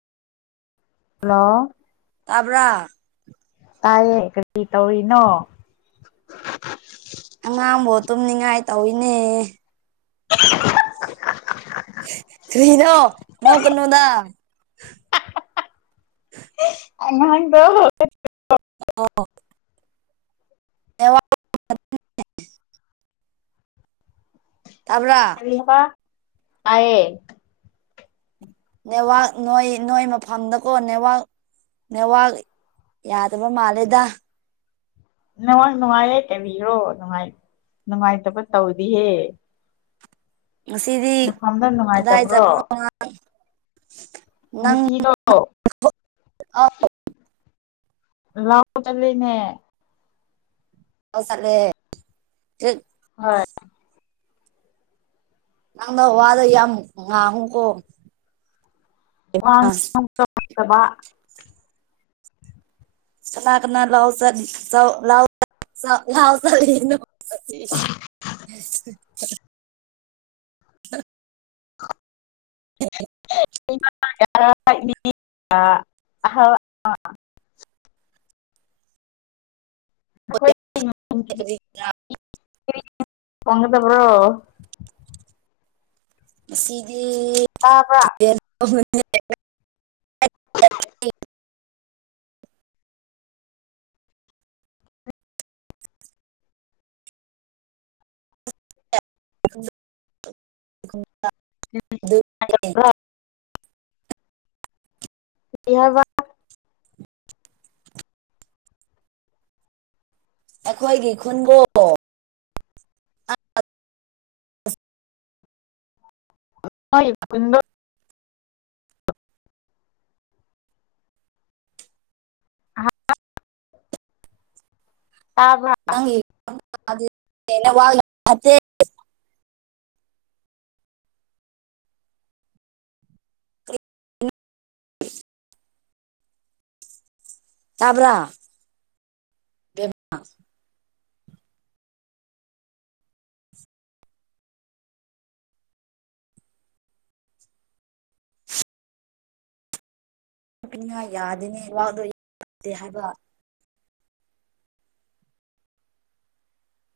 hello ꯇꯥꯕ꯭ꯔ ꯇꯥꯏꯌꯦ ꯀꯔꯤ ꯇꯧꯔꯤꯅꯣ ꯑꯉꯥꯡꯕꯨ ꯇꯨꯝꯅꯤꯡꯉꯥꯏ ꯇꯧꯏꯤꯅꯦ [inaudible] ꯊꯩꯅꯣ ꯃ ꯀꯅꯅꯨꯡꯗ ꯅꯍꯥꯟꯗꯣ ꯑꯣ ꯅꯦꯋꯥ [inaudible] [inaudible] ꯄꯥ ꯑ ꯅꯦꯋꯥꯥꯛ ꯅꯣꯏ ꯅꯣꯏ ꯃꯐꯝꯗꯀꯣ ꯅꯦꯋꯥꯛ ꯅ ꯋꯥ ꯌꯥꯗꯕ ꯃꯥꯂꯦꯗ ꯅꯨꯡꯉꯥꯏ ꯅꯨꯡꯉꯥꯏꯌꯦꯦ ꯀꯩꯕꯤꯔꯣꯅꯨꯡꯉꯥꯏ ꯅꯨꯡꯉꯥꯏꯇꯕ ꯇꯧꯗꯤꯍꯦ ꯃ ꯁꯤꯗꯤ ꯅꯐꯝꯗꯣ ꯌꯥꯏ ꯆ ꯅꯨꯡꯉꯥꯏꯇꯕ꯭ꯔꯣ ꯄꯣꯕꯥ ꯁꯤꯗ ꯑꯥꯎ ꯂꯑꯣ ꯆ ꯑ ꯆꯁꯠꯂꯦ ꯆ ꯍꯣꯏ ꯅꯪꯗ ꯋꯥꯗ ꯌꯥꯝ ꯑ ꯍꯨꯀꯣ ꯋꯥꯕ ꯀꯅꯥ ꯀꯅꯥ ꯂꯥꯎ ꯆ ꯂ ꯂꯥꯎ ꯆ [inaudible] ꯍ ꯑꯍꯥꯎ ꯣꯏ ꯋꯥꯉꯗ ꯄꯨ꯭ꯔꯣ ꯁꯤꯗꯤ ꯇꯥꯕ꯭ꯔꯥ ꯑꯗꯨ ꯍ ꯋꯥ ꯑꯩꯈꯣꯏꯒꯤ ꯈꯨꯟꯕꯨꯣ ꯑ ꯇꯥꯕ ꯅ ꯋꯥ [inaudible] ꯇꯥꯕ꯭ꯔ ꯅ ꯌꯥꯗꯤꯅꯦ ꯋꯥꯗꯣ ꯌꯥꯗꯦ ꯍꯥꯏꯕ